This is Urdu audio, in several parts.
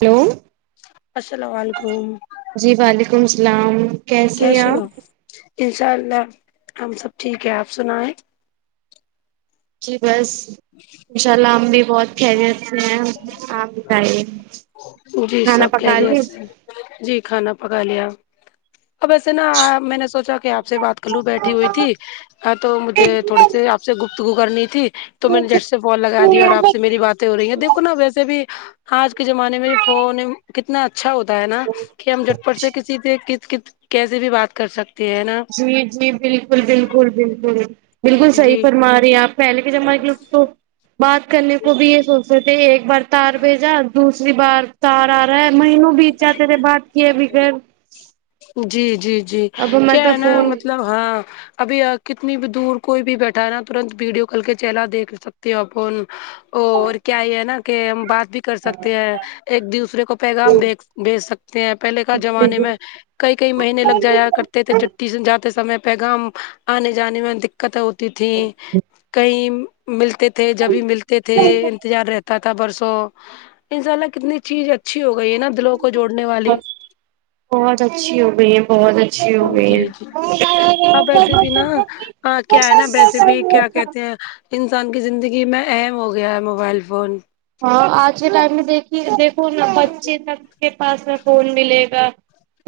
ہلو السلام علیکم جی وعلیکم السلام ہیں کیسے ہو آپ انشاء اللہ ہم سب ٹھیک ہے آپ سنائیں جی بس انشاء اللہ ہم بھی بہت خیریت سے ہے آپ بتائیے جی کھانا سب پکا خیریت لیے سے ہےجی کھانا پکا لیا اب ایسے نا میں نے سوچا کہ آپ سے بات کر لوں بیٹھی ہوئی تھی ہاں تو مجھے تھوڑی سی آپ سے گفتگو کرنی تھی تو میں نے جٹ سے فون لگا دی اور آپ سے میری بات ہو رہی ہیں دیکھو نا ویسے بھی آج کے زمانے میں فون کتنا اچھا ہوتا ہے نا کہ ہم جھٹ پٹ سے کسی سے ک ک کیسے بھی بات کر سکتے ہیں نا جی جی بالکل بالکل بالکل بالکل صحیح جی فرما رہی آپ پہلے کے زمانے کے لوگ تو بات کرنے کو بھی یہ سوچتے تھے ایک بار تار بھیجا دوسر دوسری بار تار آ رہا ہے مہینوں بیت چاہتے تھے بات کیے بغیر جی جی جی اب ہمارے کیا ہے پاس نا فون مطلب ہاں ابھی کتنی بھی دور کوئی بھی بیٹھا ہے نا ترنت ویڈیو کھول کے چہرہ دیکھ سکتے ہے اپن اور کیا یہ ہے نا کہ ہم بات بھی کر سکتے ہیں ایک دوسرے کو پیغام بھیج سکتے ہیں پہلے کا زمانے میں کئی کئی مہینے لگ جایا کرتے تھے چٹٹی سے جاتے سمے پیغام آنے جانے میں دقت ہوتی تھی کہیں ملتے تھے جبھی ملتے تھے انتظار رہتے تھا برسوں انشاء اللہ کتنی چیز اچھی ہو گئی ہے نہ دلوں کو جوڑنے والی بہت اچھی ہو گئی ہے بہت ا جی جی اب ویسے بھی نا کیا ہے نا ویسے بھی کیا کہتے ہیں انسان کی زندگی میں اہم ہو گیا ہے موبائل فون ہاں آج کے ٹائم میں دیک دیھکوا بچے تک کے پاس میں فون ملے گا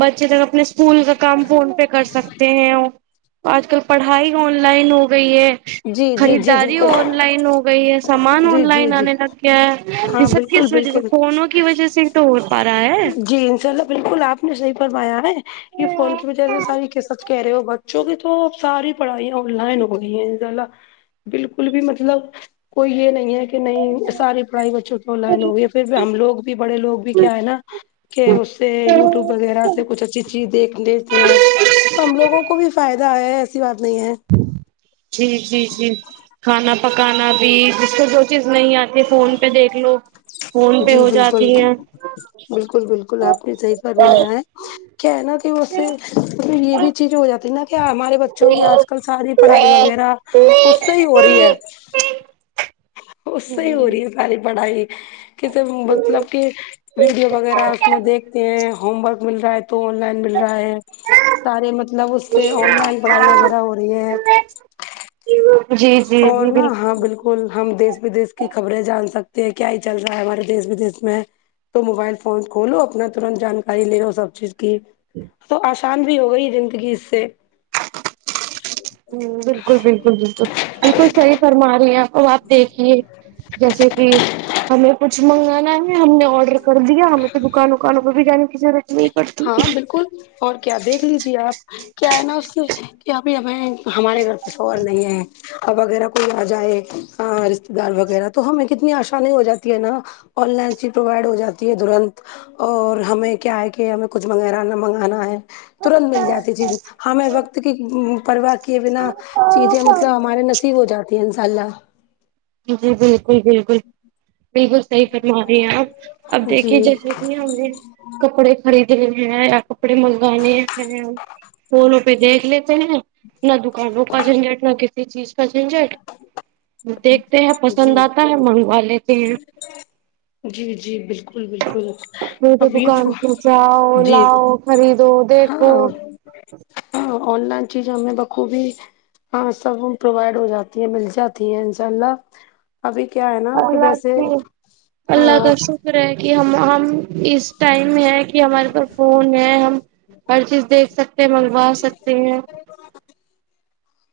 بچے تک اپنے اسکول کا کام فون پہ کر سکتے ہیں آج کل پڑھائی آن لائن ہو گئی ہے جی جی جی خریداری بالکل آن لائن ہو گئی ہے سامان جی آن جی لائن جی آنے لگ گیا یہ ہاں سب بالکل کس وجہ سے بالکل فونوں کی وجہ سے تو ہو پا رہا ہے جی انشاء اللہ بالکل آپ نے صحیح فرمایا ہے یہ فون کی وجہ سے ساری سچ کہہ رہے ہو بہت چکہ تو اب ساری پڑھائیاں آن لائن ہو گئی ہیں بالکل بھی مطلب کوئی یہ نہیں یہ کہ نہیں ساری پڑھائی بچوں کی آن لائن ہوگی پھر ہم لوگ بھی بڑے لوگ بھی کیا ہے نا کہ اس سے یوٹیوب وغیرہ سے کچھ اچھی چیز دیکھ لیتے ہیں تو ہم لوگوں کو بھی فائدہ آیا ہے ایسی بات نہیں ہے جی جی جی کھانا پکانا بھی اس کو جو چیز نہیں آتی فون پہ دیکھ لو فون پہ جی ہو جاتی بالکل ہیں بالکل بالکل آپ نے صحیح فرمایا ہے کیا ہے نا کہ اس سے مطلب یہ بھی چیز ہو جاتی ہے نا کیا ہمارے بچوں کی آج کل ساری پڑھائی وغیرہ اس سے ہی ہو رہی ہے اس سے ہی ہو ہوں رہی ہے ساری پڑھائی کیسے مطلب کہ ویڈیو وغیرہ اس میں دیکھتے ہیں ہوم ورک مل رہا ہے تو آن لائن مل رہا ہے سارے مطلب اس سے آن لائن پڑھائی وغیرہ ہو رہی ہے جی اور نہ ہاں بالکل ہم دیس ودیش کی خبریں جان سکتے ہیں کیا ہی چل رہا ہے ہمارے دیش ودیش میں تو موبائل فون کولو اپنا ترنت جانکاری لے لو سب چیز تو آسان بھی ہو گئی زندگی اس سے ہ بالکل بالکل بالکل بالکل صحیح فرما رہی ہیں آپ آپ دیکھیے جیسے کی ہمیں کچھ منگانا ہے ہم نے آڈر کر دیا ہمیں تو دکان وکانوں پہ بھی جانے کی ضرورت نہیں پڑتی ہاں بالکل اور کیا دیکھ لیجے آپ کیا ہے نا اس سے کہ ابھی ہمیں ہمارے گھر پہ شوہر نہیں ہے ا وغیرہ کوئی آ جائے رشتے دار وغیرہ تو ہمیں کتنی آسانی ہو جاتی ہے نا آن لائن چیز پرووائڈ ہو جاتی ہے ترنت اور ہمیں کیا ہے کہ ہمیں کچھ منگیرا منگانا ہے ترنت مل جاتی چیز ہمیں وقت کی پرواہ کیے بنا چیزیں مطلب ہمارے نصیب ہو جاتی ہیں انشاء اللہ جی بالکل بالکل بالکل صحیح فرما رہے ہیں آپ اب دیکھیے جی جیسے کہ ہم نے کپڑے خریدنے ہیں یا کپڑے منگوانے ہیں فونوں پہ دیکھ لیتے ہیں نہ دکان روپا جھنجھٹ نہ ک اس چیز کا جنجٹ دیکھتے ہیں جی پسند آتا ہے منگوا لیتے ہیں جی جی بالکل بالکل تو اب یہ دکان پہ جاؤ جی لاؤ خریدو دیکھو ہاں ہاں آن لائن چیز ہم بقوبی ہاں سب پرووائڈ ہو جاتی ہیں مل جاتی ہیں انشاء اللہ ابھی کیا ہے نا کہ اللہ ویسے کی ہاں اللہ کا شکر کہ ہم ہم اس ٹائم ہے کہ ہمارے پاس فون ہے ہم ہر چیز دیکھ سکتے منگوا سکتے ہیں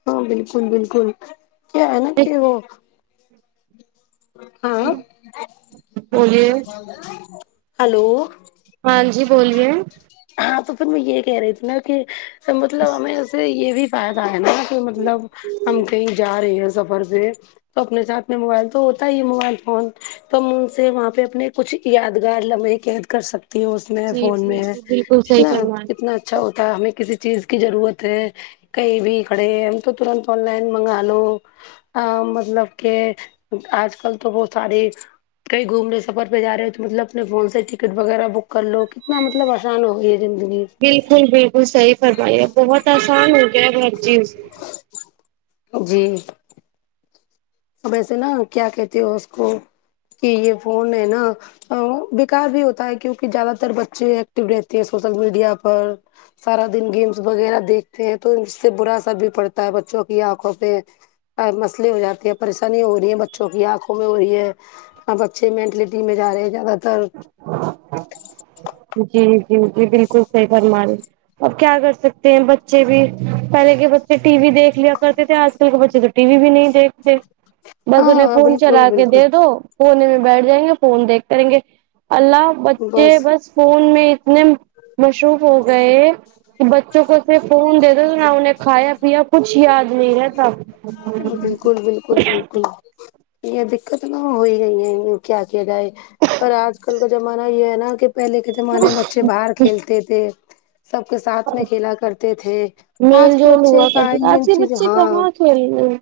ہاں بالکل بالکل کیا ہے نا کہ وہ ہاں بولیے ہیلو ہاں جی بولیے ہاں تو پھر میں یہ کہہ رہی تھی نا کہ مطلب ہمیں اسے یہ بھی فائدہ ہے نا کہ مطلب ہم کہیں جا رہے ہیں سفر پہ تو اپنے ساتھ میں موبائل تو ہوتا ہی موبائل فون تو ہم ان سے وہاں پہ اپنے کچھ یادگار لمحے قید کر سکتی ہوں اس میں جی فون جی میں جی بال ہے نا کتنا اچھا ہوتا ہے ہمیں کسی چیز کی ضرورت ہے کئی بھی کھڑے ایم تو ترنت آن لائن منگا لو ا مطلب کہ آج کل تو بہت ساری کہیں گھوم لے سفر پہ جا رہے ہیں تو مطلب اپنے فون سے ٹکٹ وغیرہ بک کر لو کتنا مطلب کسان ہوئی ہے زندگی بالکل بالکل صحیح فرمایا ہے بہت آسان ہو گیا ہے ہر چیز جی اب ایسے نا کیا کہتے ہو اس کو کہ یہ فون ہے نا بیکار بھی ہوتا ہے کیونکہ زیادہ تر بچے ایکٹو رہتے ہیں سوشل میڈیا پر سارا دن گیمس وغیرہ دیکھتے ہیں تو اس سے برا اثر بھی پڑتا ہے بچوں کی آنکھوں پہ مسئلے ہو جاتے ہیں پریشانیاں ہو رہی ہیں بچوں کی آنکھوں میں ہو رہی ہے اور بچے مینٹلٹی میں جا رہے ہیں زیادہ تر جی جی جی بالکل صحیح فرما رہے اب کیا کر سکتے ہیں بچے بھی پہلے کے بچے ٹی وی دیکھ لیا کرتے تھے آج کل کے بچے ٹی وی بھی نہیں دیکھتے بس ہاں انہیں ہاں فون بالکل چلا کے بالکل دے دو کونے میں بیٹھ جائیں گے فون دیکھ کریں گے اللہ بچے بس فون میں اتنے مصروف ہو گئے کہ بچوں کو سے فون دے دے نا ہیں کھایا پیا پوچھیا بالکل بالکل بالکل یہ دقت نہ ہو گئی ہے کیا کیا جائے پر آج کل کا زمانہ یہ ہے نا کہ پہلے کے زمانے میں بچے باہر کھیلتے تھے سب کے ساتھ میں کھیلا کرتے تھے آج میل کے جول بچے ہوا کرتے تھے آئی آج کے بچے ہاں کہاں کھیل رہے ہیں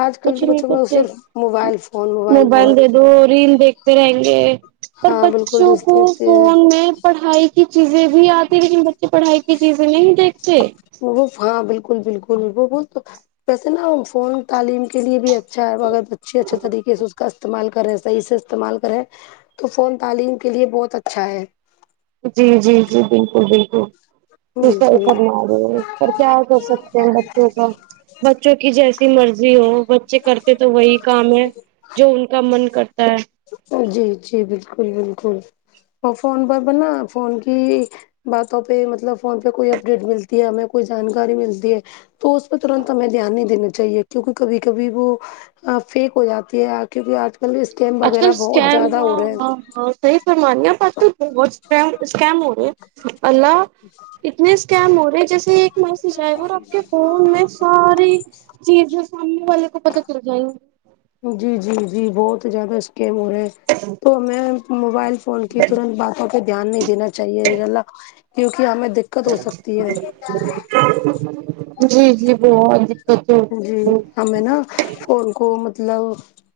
آج کل کچھ کے نہیں بچوں میں کرتے صرف موبائل فون موبائل فون وہ ریل دیکھتے رہیں گے اور ہاں بالکل بچوں کو رستے فون میں پڑھائی کی چیزیں بھی آتی لیکن بچے پڑھائی کی چیزیں نہیں دیکھتے وہ ہاں بالکل بالکل وہ بول تو ویسے نا فون تعلیم کے لیے بھی چار بغ اچھے اچھے طریقے سے اس کا استعمال کرے سہی سے استعمال کرے تو فون تعلیم کے لیے بہت اچھا ہے جی جی جی بالکل بالکل ٹیوشر بالکل کرم رہے پر کیا کر سکتے ہیں بچوں کا بچوں کی جیسی مرضی ہو بچے کرتے تو وہی کام ہے جو ان کا من کرتا ہے جی جی بالکل بالکل اور فون پر بننا فون کی باتوں پہ مطلب فون پہ کوئی اپڈیٹ ملتی ہے ہمیں کوئی جانکاری ملتی ہے تو اس پہ ترنت ہمیں دھیان نہیں دینا چاہیے کیونکہ کبھی کبھی وہ فیک ہو جاتی ہے کیونکہ آج کل اسکیم وغیرہ بہت زیادہ ہو رہے ہیں صحی فرمانیا پر تو بہت اسکیم ہو گئے اللہ جچا اتنے اسکم ہو رہے ہیں جیسے ایک میسج آئے گا اور آپ کے فون میں ساری چیزیں سامنے والے کو پتا چل جائیں گی جی جی جی بہت زیادہ تو میں موبائل فون کی ترنت باتوں پہ دھیان نہیں دینا چاہیے انشاء اللہ کیونکہ ہمیں دے جی جی بہت جی جی ہمیں نا فون کو مطلب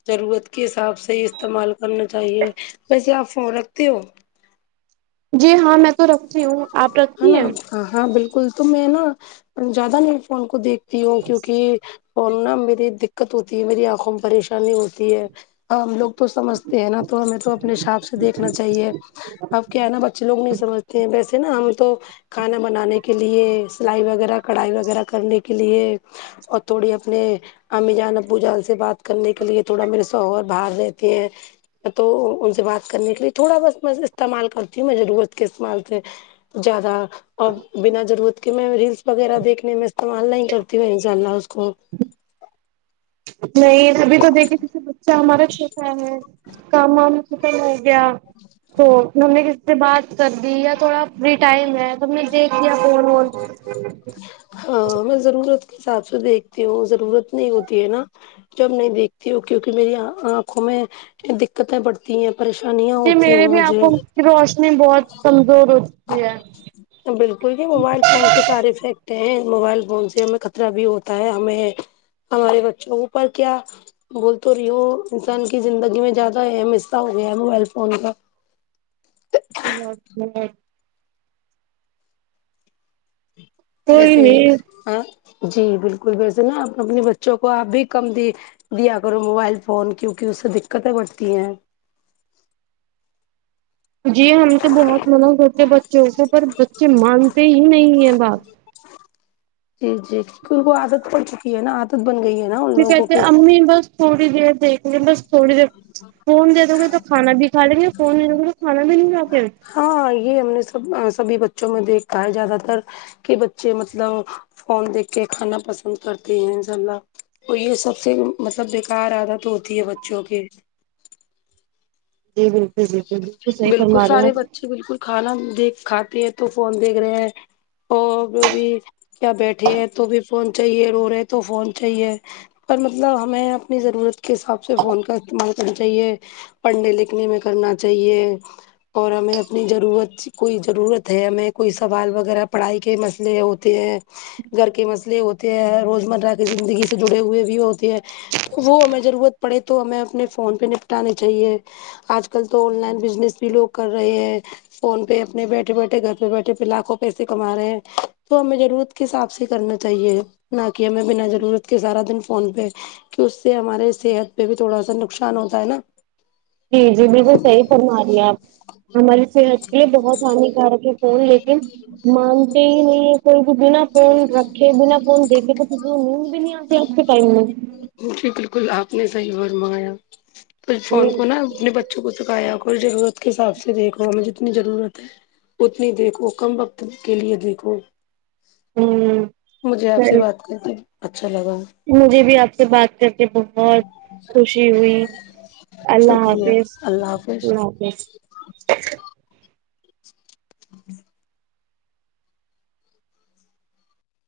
ضرورت کے حساب سے ہی استعمال کرنا چاہیے ویسے آپ فون رکھتے ہو جی ہاں میں تو رکھتی ہوں آپ ہے رکھتی نا ہیں ہاں بالکل تو میں نا زیادہ میرے فون کو دیکھتی ہوں کیونکہ فون نہ میری دقت ہوتی ہے میری آنکھوں میں پریشانی ہوتی ہے ہم لوگ تو سمجھتے ہیں نا تو ہمیں تو اپنے حساب سے دیکھنا چاہیے اب کیا ہے نا بچے لوگ نہیں سمجھتے ہیں ویسے نا ہم تو کھانا بنانے کے لیے سلائی وغیرہ کڑھائی وغیرہ کرنے کے لیے اور تھوڑی اپنے امی جان ابو جان سے بات کرنے کے لیے تھوڑا میرے اور باہر رہتے تو ان سے بات کرنے کے لیے تھوڑا بس میں استعمال کرتی ہوں میں ضرورت کے استعمال سے زیادہ بنا ضرورت کے میں ریلس وغیرہ دیکھنے میں کمالنا ہی کرتی میں ان شاء اللہ اس کو نہیں ابھی تو دیکھی تو سے بچہ ہمارا چھوٹا ہے کام وام ختم ہو گیا تو ہم نے کسی سے بات کر دی یا تھوڑا فری ٹائم ہے سب نے دیکھیا فون ہاں میں ضرورت کے حساب سے دیکھتی ہوں ضرورت نہیں ہوتی ہے نا جب نہیں دیکھتی ہو کیوںکہ میری آنکھوں میں دقتیں پڑتی ہیں پریشانیاں ہوتی ہیں مجھے تو اس نے بہت کمزور چکی ہے بالکل یہ موبائل فون کے سارے افیکٹ ہیں موبائل فون سے ہمیں خطرہ بھی ہوتا ہے ہمیں ہمارے بچوں پر کیا بول تو رہی ہو انسان کی زندگی میں زیادہ اہم حصہ ہو گیا ہے موبائل فون کا [unintelligible] کوئی ویسے نہیں ہا جی بالکل ویسے نا آپ اپنی بچوں کو آپ بھی کم دیں دیا کرو موبائل فون کیونکہ اس سے دقتیں بڑھتی ہیں جی ہم تو بہت منع کرتے بچوں کو پر بچے مانتے ہی نہیں ہیں بات جی جی جن کو عادت پڑ چکی ہے نہ عادت بن گئی ہے نہ ان پھر لوگوں کہتے کی امی بس تھوڑی دیر دیکھلیں بس تھوڑی دیر فون دے دو گے تو کانا بھی کھا لیں گے فون نہیں دو گے تو کھانا بھی نہیں کھاتے ہاں یہ ہم نے سب سبھی بچوں میں دیکھا ہے زیادہ تر کہ بچے مطلب فون دیکھ کے کھانا پسند کرتے ہیں انشاء اللہ تو یہ سب سے مطلب بےکار عادت ہوتی ہے بچوں کی جی بیل بالکل سارے بچے بالکل کھانا دیکھ کھاتے ہیں تو فون دیکھ رہے ہیں اور بی بی کیا بیٹھے ہیں تو بھی فون چاہیے رو رہے تو فون چاہیے پر مطلب ہمیں اپنی ضرورت کے حساب سے فون کا استعمال کرنا چاہیے پڑھنے لکھنے میں کرنا چاہیے اور ہمیں اپنی ضرورت کوئی ضرورت ہے ہمیں کوئی سوال وغیرہ پڑھائی کے مسئلے ہے ہو ہو ہیں گھر کے مسئلے ہوتے ہیں روز مرہ کی زندگی سے جڑے ہوئے بھی ہوتے ہیں تو وہ ہمیں ضرورت پڑے تو ہمیں اپنے فون پہ نپٹانے چاہیے آج کل تو آن لائن بزنس بھی لوگ کر رہے ہیں فون پہ اپنے بیٹھے بیٹھے گھر پہ بیٹھے پہ لاکھوں پیسے کما رہے ہیں تو ہمیں ضرورت کے حساب سے کرنا چاہیے نہ کہ ہمیں بنا ضرورت کے سارا دن فون پہ کہ اس سے ہمارے صحت پہ بھی تھوڑا سا نقصان ہوتا ہے نا جی جی بالکل صحیح فرما رہی ہیں آپ ہماری صحت کے لیے بہت ہانیکارک ہے فون لیکن مانتے ہی نہیں ہے کوئی بھی بولو آپ فون رکھے بنا فون دیکھے تو نیند بھی نہیں آتی آج کے ٹائم میں جی بالکل آپ نے صحیح فرمایا تو فون ہوں کو نا اپنے با چھک چکایا ہو اور ضرورت کے حساب سے دیکھو ہمیں جتنی ضرورت ہے اتنی دیکھو کم وقت کے لیے دیکھو ہوں مجھے آپ سے بات کر کے اچھا لگا مجھے بھی آپ سے بات کر کے بہت خوشی ہوئی اللہ شکریہ حافظ اللہ حافظ اللہ حافظ